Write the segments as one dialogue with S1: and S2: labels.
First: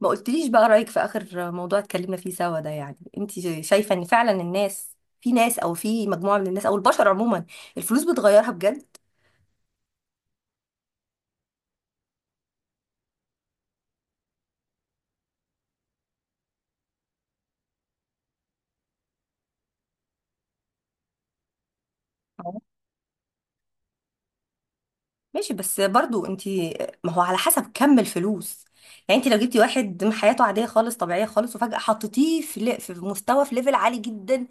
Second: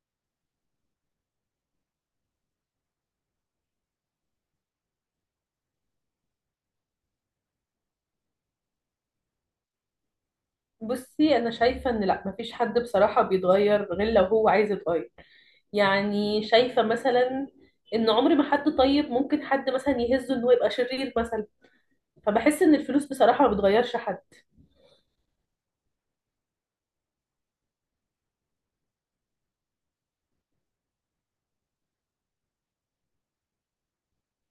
S1: ما قلتليش بقى رأيك في آخر موضوع اتكلمنا فيه سوا ده، انت شايفة ان فعلا الناس، في ناس او في مجموعة من الناس او البشر عموما الفلوس بتغيرها بجد؟
S2: بصي، انا شايفه ان لا، مفيش حد بصراحه بيتغير غير لو هو عايز يتغير. يعني شايفه مثلا ان عمر ما حد طيب ممكن حد مثلا يهزه ان هو يبقى شرير مثلا.
S1: أهو.
S2: فبحس ان الفلوس بصراحه ما بتغيرش حد.
S1: ماشي، بس برضو انت ما هو على حسب كم الفلوس. انت لو جبتي واحد من حياته عادية خالص، طبيعية خالص، وفجأة حطيتيه في في مستوى، في ليفل عالي جدا،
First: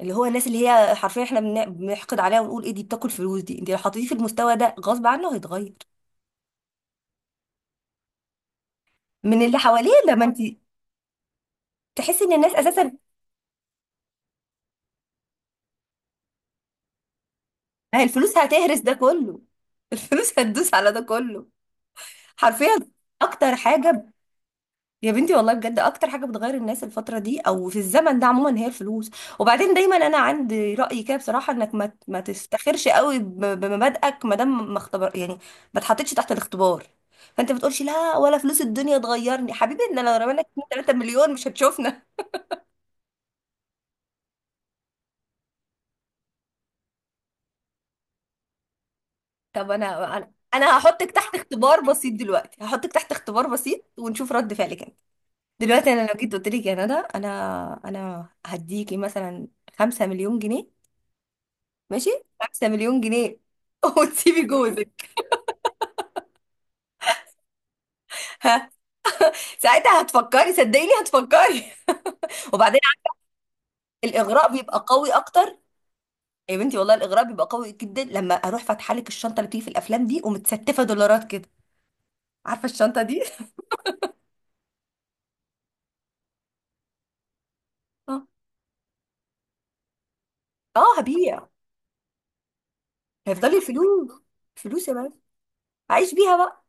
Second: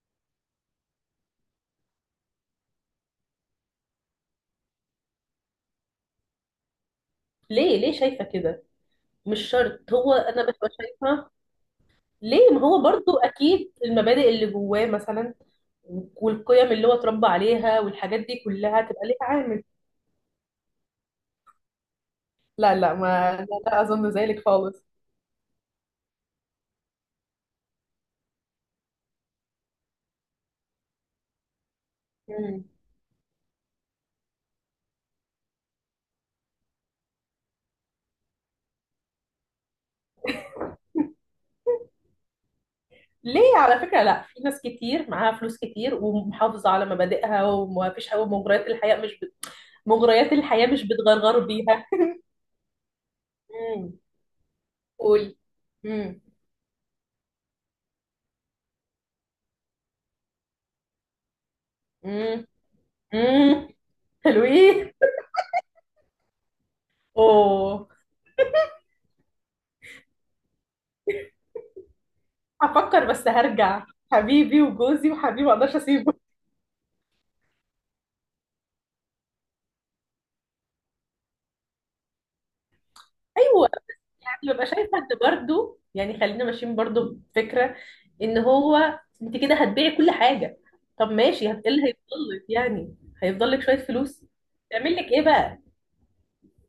S1: اللي هو الناس اللي هي حرفيا احنا بنحقد عليها ونقول ايه دي بتاكل فلوس دي. انت لو حطيتيه في المستوى ده غصب عنه هيتغير
S2: ليه ليه شايفه كده؟
S1: من
S2: مش
S1: اللي حواليه.
S2: شرط، هو
S1: لما انت
S2: انا ببقى شايفه
S1: تحسي ان
S2: ليه،
S1: الناس
S2: ما هو
S1: اساسا
S2: برضو اكيد المبادئ اللي جواه مثلا والقيم اللي هو اتربى عليها
S1: ما هي
S2: والحاجات
S1: الفلوس
S2: دي
S1: هتهرس
S2: كلها
S1: ده
S2: تبقى ليها
S1: كله،
S2: عامل.
S1: الفلوس هتدوس على ده كله حرفيا.
S2: لا لا ما لا,
S1: اكتر
S2: لا
S1: حاجه
S2: اظن ذلك خالص.
S1: يا بنتي والله بجد اكتر حاجه بتغير الناس الفتره دي او في الزمن ده عموما هي الفلوس. وبعدين دايما انا عندي راي كده بصراحه انك ما
S2: مم.
S1: تفتخرش قوي بمبادئك ما دام ما اختبر، ما اتحطيتش تحت الاختبار. فانت بتقولش لا ولا فلوس الدنيا تغيرني حبيبي، ان انا لو رمينا 2 3 مليون مش هتشوفنا.
S2: ليه على فكرة؟ لا، في ناس كتير معاها فلوس كتير ومحافظة على مبادئها، وما فيش حاجة. مغريات الحياة مش بت...
S1: طب انا انا
S2: مغريات الحياة
S1: انا
S2: مش
S1: هحطك تحت
S2: بتغرغر
S1: اختبار
S2: بيها.
S1: بسيط دلوقتي، هحطك تحت اختبار بسيط
S2: امم
S1: ونشوف رد فعلك.
S2: قولي.
S1: دلوقتي انا لو
S2: امم
S1: جيت قلت لك يا ندى، انا هديكي مثلا 5 مليون جنيه. ماشي.
S2: امم
S1: 5 مليون جنيه
S2: امم
S1: وتسيبي
S2: حلوين.
S1: جوزك.
S2: اوه.
S1: ها؟ ساعتها هتفكري، صدقيني هتفكري. وبعدين
S2: هفكر بس هرجع.
S1: الاغراء
S2: حبيبي
S1: بيبقى قوي
S2: وجوزي وحبيبي ما
S1: اكتر.
S2: اقدرش اسيبه.
S1: يا بنتي والله الاغراء بيبقى قوي جدا لما اروح فاتحه لك الشنطه اللي بتيجي في الافلام دي ومتستفه دولارات كده. عارفه الشنطه دي؟
S2: ايوه، يعني ببقى شايفه ان برضه، يعني خلينا ماشيين برضه بفكره
S1: اه.
S2: ان هو انت كده هتبيعي كل حاجه.
S1: آه،
S2: طب
S1: هبيع.
S2: ماشي، ايه اللي هيفضل لك يعني؟ هيفضل
S1: هيفضلي
S2: لك شويه
S1: الفلوس.
S2: فلوس
S1: فلوس يا
S2: تعمل لك
S1: بنت.
S2: ايه بقى؟
S1: عايش بيها بقى.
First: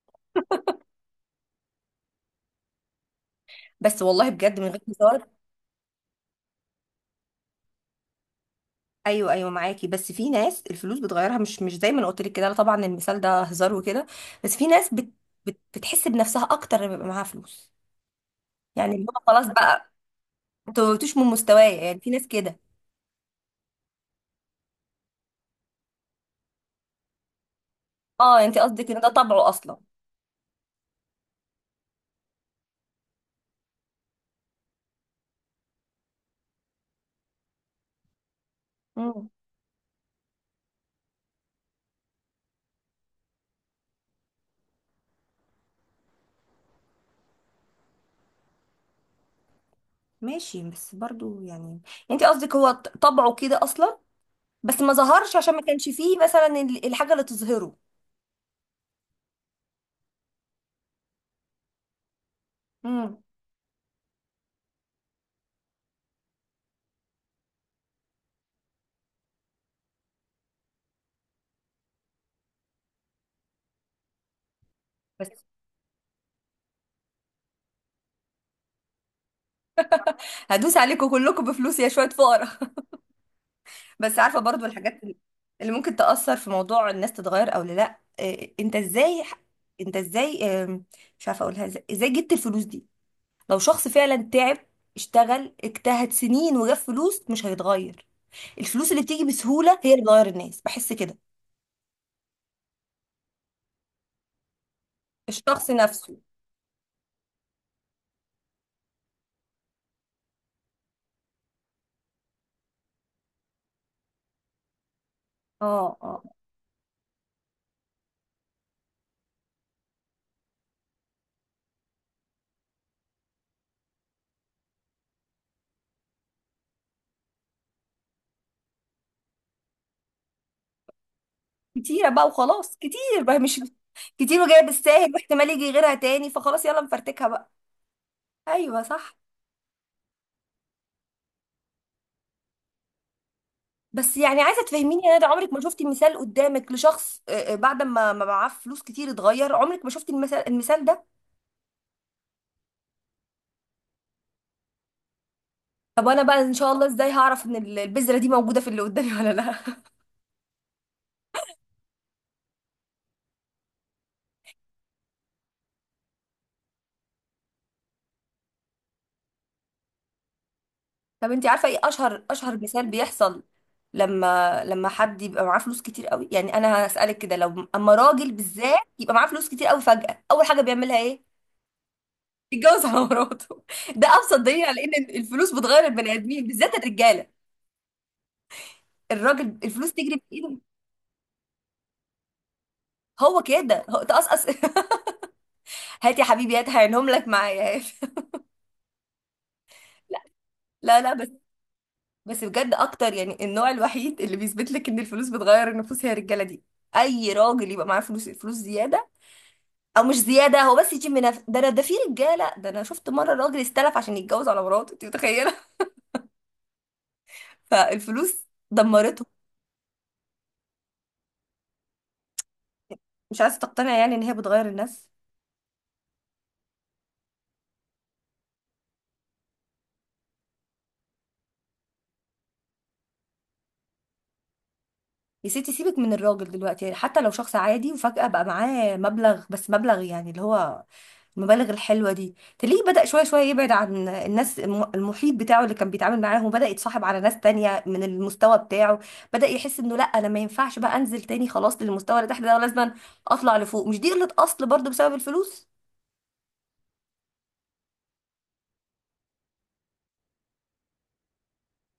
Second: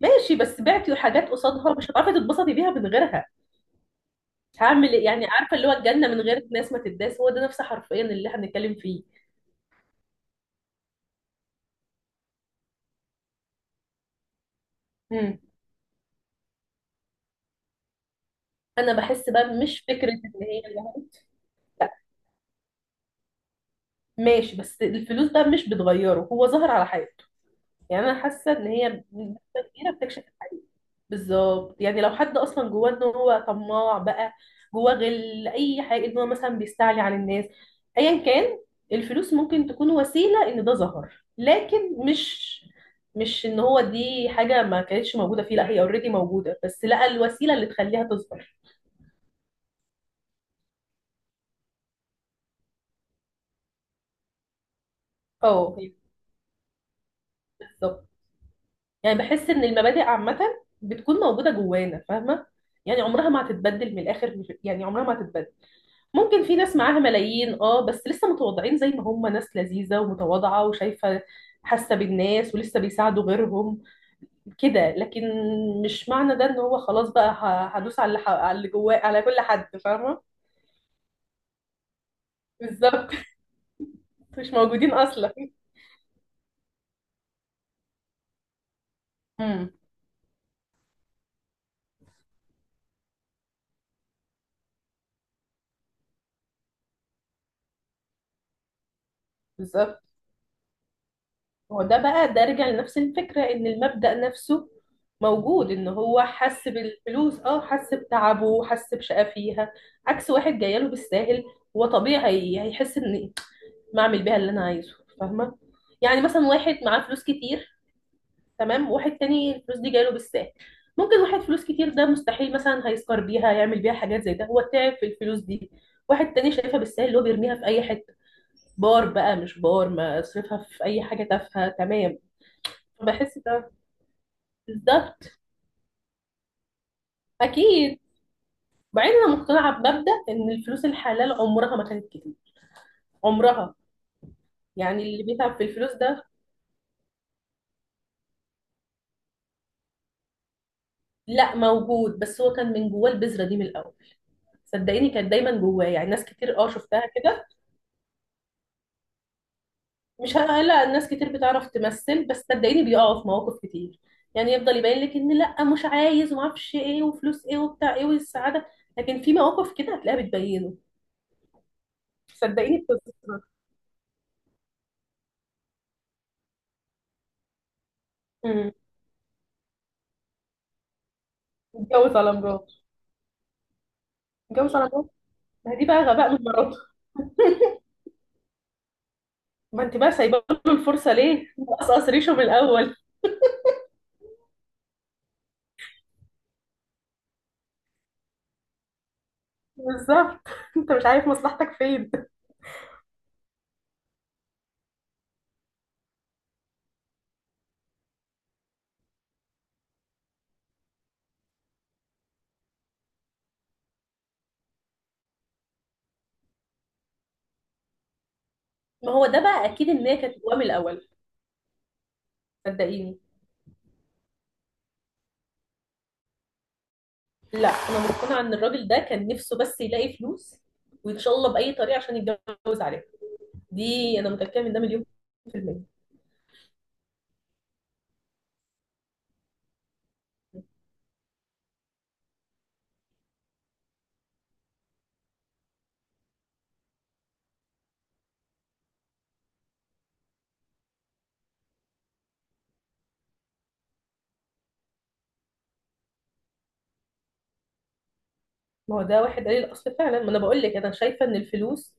S2: ماشي، بس بعتي حاجات قصادها مش هتعرفي تتبسطي بيها من غيرها.
S1: بس والله بجد من غير
S2: هعمل ايه يعني؟
S1: هزار.
S2: عارفه اللي هو الجنه من غير ناس ما تداس، هو ده نفس حرفيا اللي احنا بنتكلم فيه.
S1: ايوه ايوه معاكي، بس في ناس الفلوس بتغيرها. مش زي ما أنا قلت لك كده، لا طبعا المثال ده هزار وكده. بس في ناس
S2: مم.
S1: بتحس بنفسها اكتر لما يبقى معاها فلوس.
S2: انا
S1: اللي هو
S2: بحس
S1: خلاص
S2: بقى مش
S1: بقى
S2: فكره ان هي
S1: انتوا انتوش من مستوايا. يعني في ناس كده.
S2: ماشي، بس الفلوس بقى مش بتغيره، هو ظهر على حاجه. يعني انا
S1: اه
S2: حاسه
S1: انت
S2: ان
S1: قصدك ان
S2: هي
S1: ده
S2: بنسبه
S1: طبعه اصلا.
S2: كبيره بتكشف الحقيقه. بالظبط، يعني لو حد اصلا جواه ان هو طماع بقى، جواه غل، اي حاجه، ان هو مثلا بيستعلي على الناس، ايا كان،
S1: امم.
S2: الفلوس ممكن تكون وسيله ان ده ظهر، لكن مش ان هو دي حاجه ما كانتش موجوده فيه، لا هي اوريدي موجوده بس لقى الوسيله اللي تخليها تظهر.
S1: ماشي، بس برضو يعني انت قصدك هو طبعه كده اصلا بس ما ظهرش عشان ما
S2: اه
S1: كانش فيه مثلا الحاجه اللي تظهره.
S2: بالظبط. يعني بحس ان المبادئ عامه بتكون موجوده جوانا، فاهمه؟ يعني
S1: امم.
S2: عمرها ما هتتبدل، من الاخر يعني عمرها ما هتتبدل. ممكن في ناس معاها ملايين، اه، بس لسه متواضعين زي ما هم، ناس لذيذة ومتواضعة وشايفة، حاسة بالناس ولسه بيساعدوا غيرهم كده. لكن
S1: بس
S2: مش معنى ده ان هو خلاص بقى هدوس على اللي على اللي جواه، على كل حد، فاهمة؟
S1: هدوس عليكم كلكم بفلوس يا شويه فقراء.
S2: بالظبط.
S1: بس عارفه
S2: مش
S1: برضو
S2: موجودين
S1: الحاجات
S2: اصلا.
S1: اللي ممكن تأثر في موضوع الناس تتغير او لا، إيه، انت ازاي،
S2: امم
S1: انت ازاي آم، مش عارفه اقولها ازاي، ازاي جبت الفلوس دي؟ لو شخص فعلا تعب، اشتغل، اجتهد سنين وجاب فلوس مش هيتغير. الفلوس اللي بتيجي بسهوله هي اللي
S2: بالظبط.
S1: بتغير الناس، بحس كده.
S2: هو ده بقى، ده رجع لنفس الفكرة ان المبدأ نفسه
S1: الشخص
S2: موجود، ان
S1: نفسه.
S2: هو حس بالفلوس، اه حس بتعبه، حس بشقى فيها، عكس واحد جايله بالساهل. هو طبيعي هيحس ان ما اعمل بيها اللي انا عايزه، فاهمه؟
S1: اه
S2: يعني
S1: اه.
S2: مثلا واحد معاه فلوس كتير، تمام، وواحد تاني الفلوس دي جايله بالساهل. ممكن واحد فلوس كتير ده مستحيل مثلا هيسكر بيها يعمل بيها حاجات زي ده، هو تعب في الفلوس دي. واحد تاني شايفها بالساهل، اللي هو بيرميها في اي حته، بار بقى مش بار، ما اصرفها في اي حاجه تافهه،
S1: كتيره
S2: تمام.
S1: بقى وخلاص، كتير بقى
S2: بحس
S1: مش
S2: ده
S1: كتير وجايه بالساهل
S2: بالظبط
S1: واحتمال يجي غيرها تاني فخلاص يلا نفرتكها بقى.
S2: اكيد.
S1: ايوه
S2: بعدين
S1: صح.
S2: انا مقتنعه بمبدا ان الفلوس الحلال عمرها ما كانت كتير، عمرها.
S1: بس يعني عايزه
S2: يعني
S1: تفهميني يا
S2: اللي
S1: ندى عمرك
S2: بيتعب
S1: ما
S2: في
S1: شفتي
S2: الفلوس
S1: مثال
S2: ده،
S1: قدامك لشخص آه، آه، بعد ما معاه فلوس كتير اتغير؟ عمرك ما شفتي المثال ده؟
S2: لا موجود، بس هو كان من جواه البذرة دي من الأول، صدقيني كانت دايما جواه.
S1: طب
S2: يعني
S1: وانا
S2: ناس
S1: بقى ان
S2: كتير اه
S1: شاء الله
S2: شفتها
S1: ازاي هعرف
S2: كده.
S1: ان البذره دي موجوده في اللي قدامي ولا لا؟
S2: مش هلا، ناس كتير بتعرف تمثل، بس صدقيني بيقعوا في مواقف كتير. يعني يفضل يبين لك ان لا مش عايز، ومعرفش ايه، وفلوس ايه، وبتاع ايه، والسعادة. لكن في مواقف كده هتلاقيها بتبينه،
S1: طب انت عارفه ايه اشهر
S2: صدقيني
S1: مثال
S2: بتظهر.
S1: بيحصل لما حد يبقى معاه فلوس كتير قوي؟ يعني انا هسالك كده لو اما راجل
S2: امم
S1: بالذات يبقى معاه فلوس كتير قوي فجاه اول حاجه بيعملها ايه؟
S2: اتجوز على مراته.
S1: يتجوز على مراته. ده ابسط دليل
S2: اتجوز
S1: على
S2: على
S1: ان
S2: مراته.
S1: الفلوس
S2: ما هي
S1: بتغير
S2: دي بقى
S1: البني
S2: غباء من
S1: ادمين بالذات
S2: مراته.
S1: الرجاله. الراجل
S2: ما
S1: الفلوس
S2: انت بقى
S1: تجري في
S2: سايبه
S1: ايده.
S2: له الفرصه ليه؟ مقصقص ريشه من الاول.
S1: هو كده هو تقصقص. هات يا حبيبي هات هعينهم لك معايا هات. لا.
S2: بالظبط. انت
S1: لا
S2: مش
S1: لا
S2: عارف مصلحتك فين.
S1: بس بجد اكتر يعني النوع الوحيد اللي بيثبت لك ان الفلوس بتغير النفوس هي الرجاله دي. اي راجل يبقى معاه فلوس الفلوس زياده، او مش زياده هو بس يجيب من ده انا ده في رجاله. ده انا شفت مره راجل استلف عشان يتجوز على مراته، انت متخيله؟ فالفلوس
S2: ما
S1: دمرته.
S2: هو ده بقى اكيد ان هي كانت جواه من الاول، صدقيني.
S1: مش عايزه تقتنع يعني ان هي بتغير الناس.
S2: لا، انا مقتنعه ان الراجل ده كان نفسه بس يلاقي فلوس، وان شاء الله باي طريقه، عشان يتجوز عليها. دي انا متاكده من ده مليون
S1: يا
S2: في
S1: ستي
S2: الميه.
S1: سيبك من الراجل دلوقتي. يعني حتى لو شخص عادي وفجأة بقى معاه مبلغ، بس مبلغ يعني اللي هو المبالغ الحلوه دي، تلاقيه بدأ شويه شويه يبعد عن الناس المحيط بتاعه اللي كان بيتعامل معاهم، بدأ يتصاحب على ناس تانية من المستوى بتاعه. بدأ يحس انه لا انا ما ينفعش بقى انزل تاني خلاص للمستوى اللي تحت ده، ولازم اطلع لفوق. مش دي قلة اصل برضو بسبب الفلوس؟
S2: ما هو ده واحد قليل الاصل فعلا. ما انا بقول لك، انا شايفه ان الفلوس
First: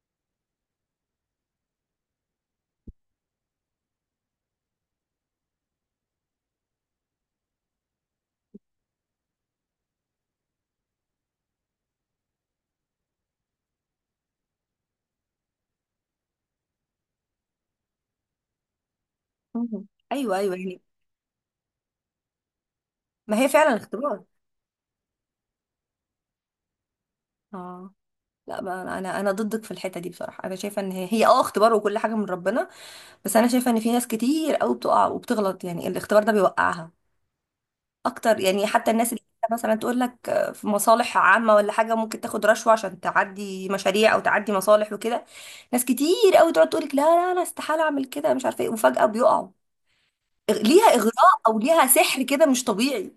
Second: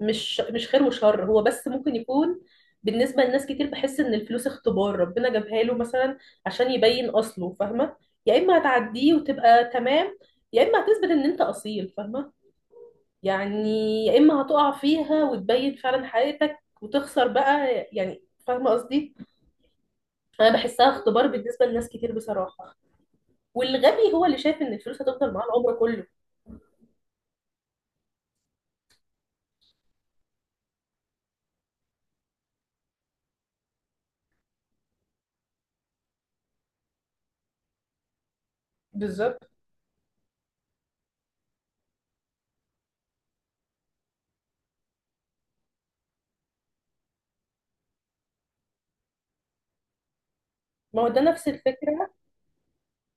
S2: مش خير وشر، هو بس ممكن يكون بالنسبه لناس كتير. بحس ان الفلوس اختبار ربنا جابها له مثلا عشان يبين اصله، فاهمه؟ يا اما هتعديه وتبقى تمام، يا اما هتثبت ان انت اصيل، فاهمه يعني، يا اما هتقع فيها وتبين فعلا حقيقتك وتخسر بقى، يعني فاهمه قصدي؟
S1: مم. ايوه
S2: انا
S1: ايوه يعني.
S2: بحسها اختبار بالنسبه لناس كتير بصراحه.
S1: ما هي فعلا
S2: والغبي
S1: اختبار.
S2: هو اللي شايف ان الفلوس هتفضل معاه العمر كله.
S1: اه. لا، ما انا انا أنا ضدك في الحته دي بصراحه. انا شايفه ان هي اه اختبار وكل حاجه من ربنا. بس انا شايفه ان في ناس كتير قوي بتقع وبتغلط، يعني الاختبار ده بيوقعها اكتر. يعني حتى الناس اللي
S2: بالظبط.
S1: مثلا تقول لك في مصالح عامة ولا حاجة ممكن تاخد رشوة عشان تعدي مشاريع او تعدي مصالح وكده، ناس كتير قوي تقعد تقول لك لا لا انا استحالة اعمل كده مش عارفة ايه، وفجأة بيقعوا. ليها
S2: ما هو ده
S1: اغراء
S2: نفس
S1: او ليها
S2: الفكره،
S1: سحر كده مش طبيعي.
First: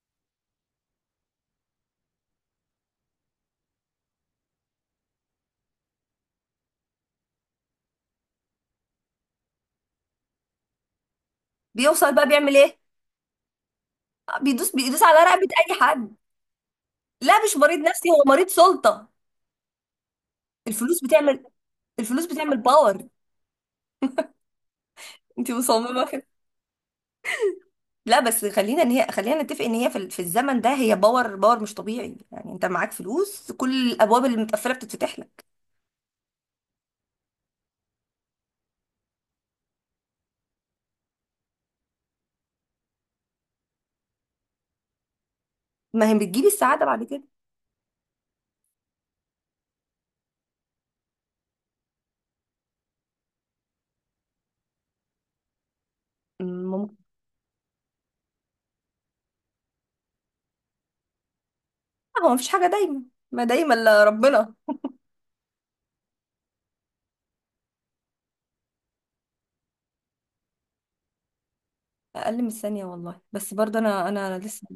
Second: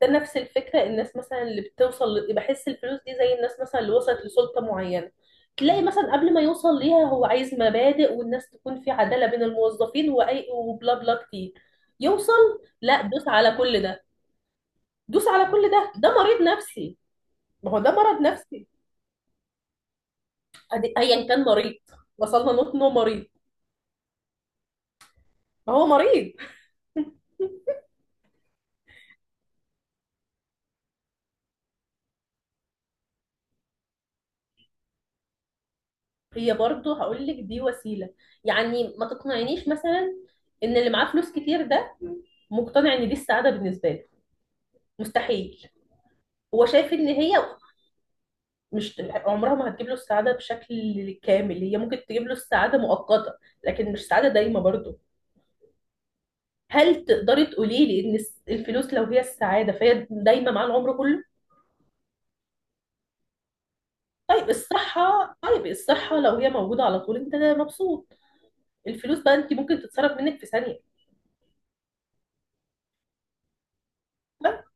S2: ده نفس الفكره. الناس مثلا اللي بتوصل بحس الفلوس دي زي الناس مثلا اللي وصلت لسلطه معينه. تلاقي مثلا قبل ما يوصل ليها، هو عايز مبادئ والناس تكون في عداله بين الموظفين، واي، وبلا بلا كتير.
S1: بيوصل بقى
S2: يوصل،
S1: بيعمل ايه؟
S2: لا، دوس على كل ده.
S1: بيدوس على
S2: دوس
S1: رقبة
S2: على كل
S1: اي
S2: ده،
S1: حد.
S2: ده مريض نفسي.
S1: لا مش
S2: ما
S1: مريض
S2: هو ده
S1: نفسي،
S2: مرض
S1: هو مريض
S2: نفسي.
S1: سلطة. الفلوس
S2: ايا
S1: بتعمل
S2: كان مريض.
S1: الفلوس
S2: وصلنا
S1: بتعمل
S2: نقطة انه
S1: باور.
S2: مريض،
S1: انت
S2: ما هو
S1: مصممة.
S2: مريض.
S1: لا بس خلينا، ان هي خلينا نتفق ان هي في الزمن ده هي باور، باور مش طبيعي. يعني انت معاك فلوس كل الابواب اللي متقفله بتتفتح لك.
S2: هي برضه هقول لك دي وسيلة، يعني ما تقنعنيش مثلا ان اللي معاه فلوس كتير ده مقتنع ان دي السعادة بالنسبة له، مستحيل.
S1: ما هي بتجيب
S2: هو
S1: السعاده
S2: شايف
S1: بعد
S2: ان
S1: كده.
S2: هي مش، عمرها ما هتجيب له السعادة بشكل كامل. هي ممكن تجيب له السعادة مؤقتة، لكن مش سعادة دايمة برضه.
S1: ممكن.
S2: هل تقدري تقولي لي ان الفلوس لو هي السعادة فهي دايمة مع العمر كله؟
S1: هو مفيش حاجه دايما، ما دايما الا
S2: طيب
S1: ربنا.
S2: الصحة، طيب الصحة لو هي موجودة على طول انت مبسوط، الفلوس بقى انت ممكن تتصرف منك في ثانية.
S1: اقل من الثانيه والله. بس برضه انا
S2: بس.
S1: لسه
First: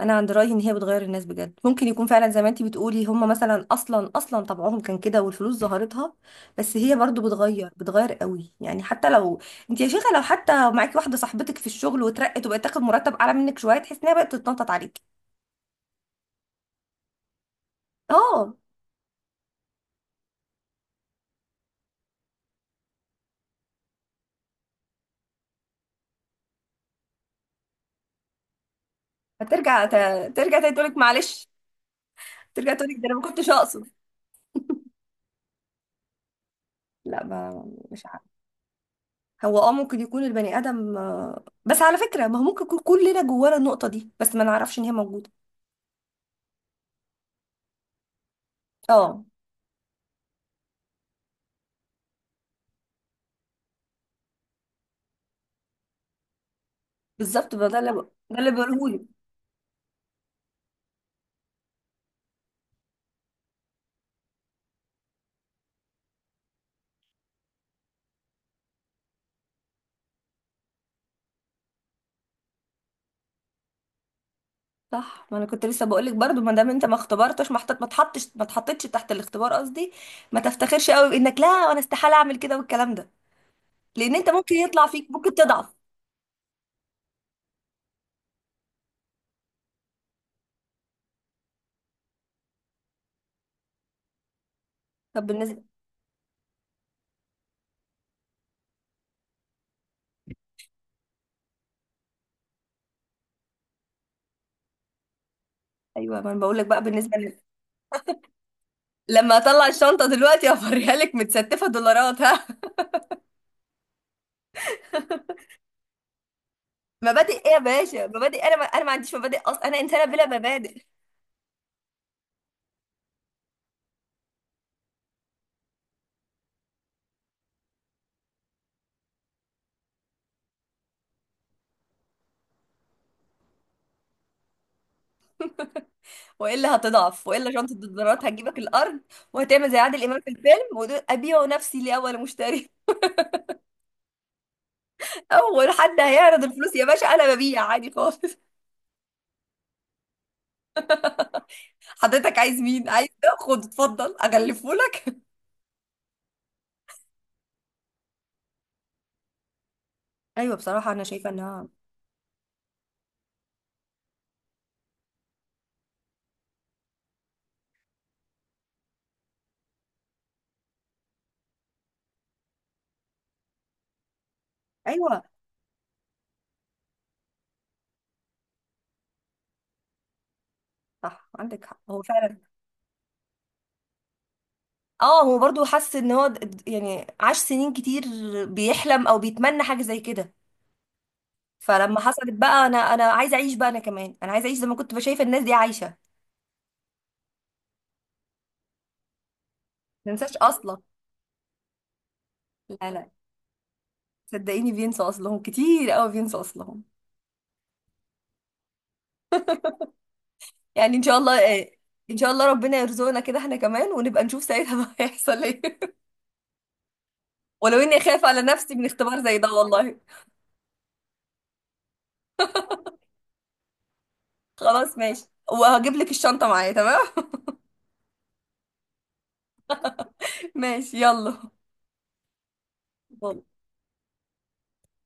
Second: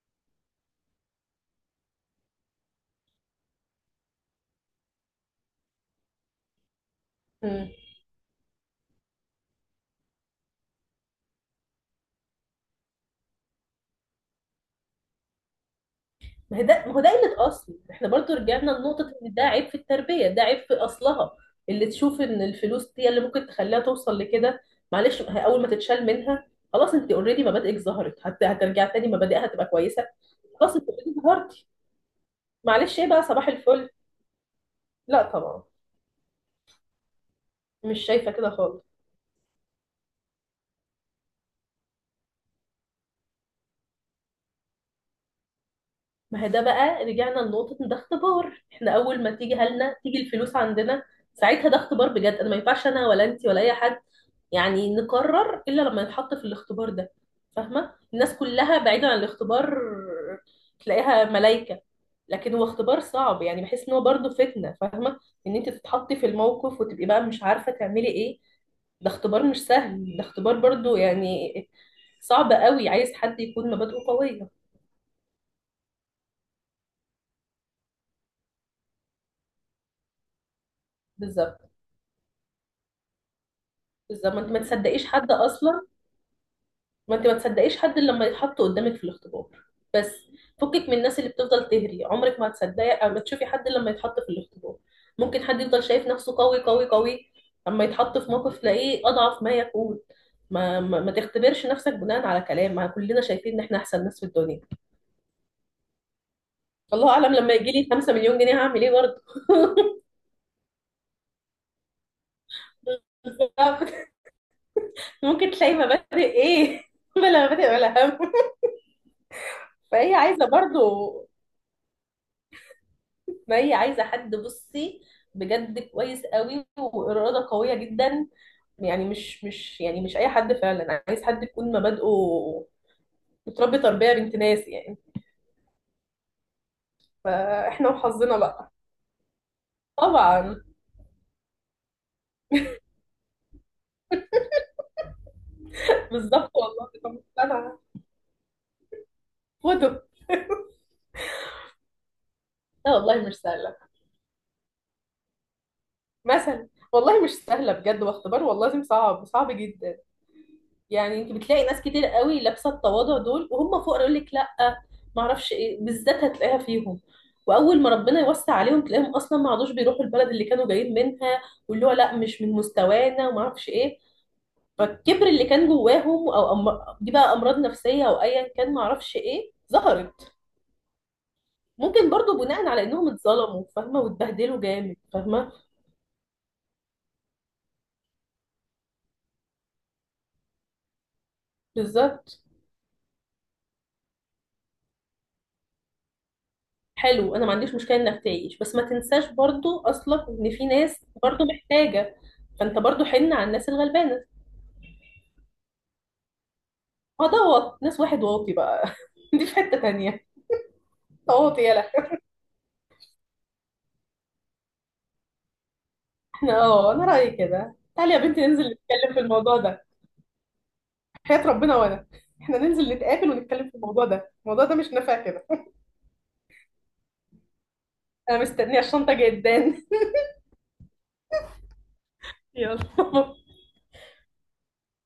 S1: انا عند رايي ان هي بتغير الناس بجد. ممكن يكون فعلا زي ما انتي بتقولي هم مثلا اصلا طبعهم كان كده والفلوس ظهرتها، بس هي برضو
S2: مم.
S1: بتغير قوي يعني حتى لو انتي يا شيخه لو حتى معاكي واحده صاحبتك في الشغل واترقت وبقت تاخد مرتب اعلى منك شويه تحس انها بقت تتنطط عليكي.
S2: ما هي ده، ما هو ده قلة أصل. احنا برضو
S1: اه.
S2: رجعنا لنقطة ان ده عيب في التربية، ده عيب في أصلها، اللي تشوف ان الفلوس هي اللي ممكن تخليها توصل لكده. معلش، ما هي أول ما تتشال منها خلاص، انت اوريدي مبادئك ظهرت. هترجع تاني مبادئها هتبقى
S1: هترجع ت...
S2: كويسة.
S1: ترجع تاني
S2: خلاص انت
S1: تقولك
S2: اوريدي
S1: معلش،
S2: ظهرتي،
S1: ترجع تقولك
S2: معلش
S1: ده
S2: ايه
S1: انا ما
S2: بقى، صباح
S1: كنتش اقصد.
S2: الفل. لا طبعا،
S1: لا ما
S2: مش
S1: مش عارفه.
S2: شايفة كده خالص.
S1: هو اه ممكن يكون البني ادم آه، بس على فكره ما هو ممكن يكون كلنا جوانا النقطه دي بس ما نعرفش ان هي موجوده.
S2: ما هي ده بقى رجعنا لنقطة إن ده اختبار. احنا أول
S1: اه
S2: ما تيجي هلنا، تيجي الفلوس عندنا، ساعتها ده اختبار بجد. أنا ما ينفعش أنا ولا أنت ولا أي حد يعني نقرر إلا لما نتحط في الاختبار ده،
S1: بالظبط، ما ده
S2: فاهمة؟
S1: اللي ب...
S2: الناس
S1: ده اللي
S2: كلها
S1: بقوله.
S2: بعيدا عن الاختبار تلاقيها ملايكة، لكن هو اختبار صعب. يعني بحس إن هو برضه فتنة، فاهمة؟ إن أنت تتحطي في الموقف وتبقي بقى مش عارفة تعملي إيه، ده اختبار مش سهل. ده اختبار برضه يعني صعب قوي، عايز حد يكون مبادئه قوية.
S1: صح ما انا كنت لسه بقول لك برضو ما دام انت ما اختبرتش، ما حطت، ما اتحطش، ما اتحطتش تحت الاختبار قصدي، ما تفتخرش قوي بانك لا
S2: بالظبط.
S1: وانا استحاله اعمل كده والكلام ده، لان انت
S2: بالظبط، ما انت
S1: ممكن
S2: ما
S1: يطلع
S2: تصدقيش
S1: فيك
S2: حد
S1: ممكن تضعف.
S2: اصلا. ما انت ما تصدقيش حد الا لما يتحط قدامك في الاختبار، بس. فكك من الناس اللي بتفضل تهري، عمرك ما هتصدقي او ما تشوفي حد الا لما يتحط في الاختبار.
S1: طب
S2: ممكن حد
S1: بالنسبه.
S2: يفضل شايف نفسه قوي قوي قوي، اما يتحط في موقف تلاقيه اضعف ما يكون. ما تختبرش نفسك بناء على كلام، ما كلنا شايفين ان احنا احسن ناس في الدنيا.
S1: ايوه ما انا بقول لك بقى
S2: الله
S1: بالنسبه
S2: اعلم
S1: ل...
S2: لما يجي لي 5 مليون جنيه هعمل ايه برضه.
S1: لما اطلع الشنطه دلوقتي افريها لك متستفه دولارات ها.
S2: ممكن تلاقي مبادئ، ايه.
S1: مبادئ
S2: بلا
S1: ايه يا
S2: مبادئ ولا
S1: باشا
S2: هم.
S1: مبادئ؟ انا ما... انا ما عنديش مبادئ اصلا، انا انسانه
S2: فهي
S1: بلا
S2: عايزه
S1: مبادئ.
S2: برضه، ما هي عايزة حد، بصي، بجد كويس قوي وإرادة قوية جدا. يعني مش أي حد. فعلا عايز حد يكون مبادئه، متربي تربية بنت ناس يعني.
S1: والا هتضعف، والا شنطه
S2: فإحنا
S1: الدولارات
S2: وحظنا
S1: هتجيبك
S2: بقى.
S1: الارض وهتعمل زي عادل امام في
S2: طبعا.
S1: الفيلم وتقول ابيع نفسي لاول مشتري. اول حد هيعرض
S2: بالظبط
S1: الفلوس يا
S2: والله.
S1: باشا
S2: طب مش
S1: انا ببيع
S2: سهلة،
S1: عادي خالص.
S2: فوتو.
S1: حضرتك عايز مين؟
S2: لا
S1: عايز
S2: والله مش
S1: ده؟ خد
S2: سهلة
S1: اتفضل اغلفه لك.
S2: مثلا، والله مش سهلة بجد، واختبار والله العظيم صعب، صعب جدا.
S1: ايوه بصراحه انا
S2: يعني
S1: شايفه
S2: انت بتلاقي
S1: انها.
S2: ناس كتير قوي لابسه التواضع دول وهم فقراء، يقول لك لا، ما اعرفش ايه، بالذات هتلاقيها فيهم. واول ما ربنا يوسع عليهم تلاقيهم اصلا ما عادوش بيروحوا البلد اللي كانوا جايين منها، واللي هو لا مش من مستوانا، وما اعرفش ايه.
S1: ايوه
S2: فالكبر اللي كان جواهم، او دي بقى امراض نفسيه، او ايا كان، ما اعرفش ايه، ظهرت.
S1: صح عندك حق، هو
S2: ممكن برضو
S1: فعلا.
S2: بناء على انهم اتظلموا، فاهمه، واتبهدلوا جامد،
S1: اه هو
S2: فاهمه.
S1: برضو حس ان هو يعني عاش سنين كتير بيحلم او بيتمنى حاجه زي كده. فلما حصلت
S2: بالظبط،
S1: بقى انا عايزه اعيش بقى، انا كمان انا عايزه اعيش زي ما كنت شايفه الناس دي عايشه.
S2: حلو. انا ما عنديش مشكله انك تعيش، بس ما تنساش برضو
S1: ما
S2: اصلا
S1: ننساش
S2: ان في
S1: اصلا.
S2: ناس برضو محتاجه. فانت
S1: لا
S2: برضو
S1: لا
S2: حن على الناس الغلبانه.
S1: صدقيني بينسوا اصلهم كتير قوي، بينسوا اصلهم.
S2: اه، ده واط، ناس واحد واطي بقى. دي في حته تانية،
S1: يعني ان شاء الله
S2: واطي،
S1: إيه،
S2: يلا.
S1: ان شاء الله ربنا يرزقنا كده احنا كمان ونبقى نشوف ساعتها بقى هيحصل ايه.
S2: احنا، اه، انا رايي كده،
S1: ولو اني
S2: تعالي يا
S1: خايفة
S2: بنتي
S1: على
S2: ننزل
S1: نفسي من
S2: نتكلم
S1: اختبار
S2: في
S1: زي ده
S2: الموضوع ده.
S1: والله.
S2: حياه ربنا. وانا، احنا ننزل نتقابل ونتكلم في الموضوع ده، الموضوع ده مش
S1: خلاص
S2: نافع
S1: ماشي.
S2: كده.
S1: وهجيب لك الشنطة معايا تمام.
S2: انا مستنيه الشنطه جدا.
S1: ماشي يلا.
S2: يلا.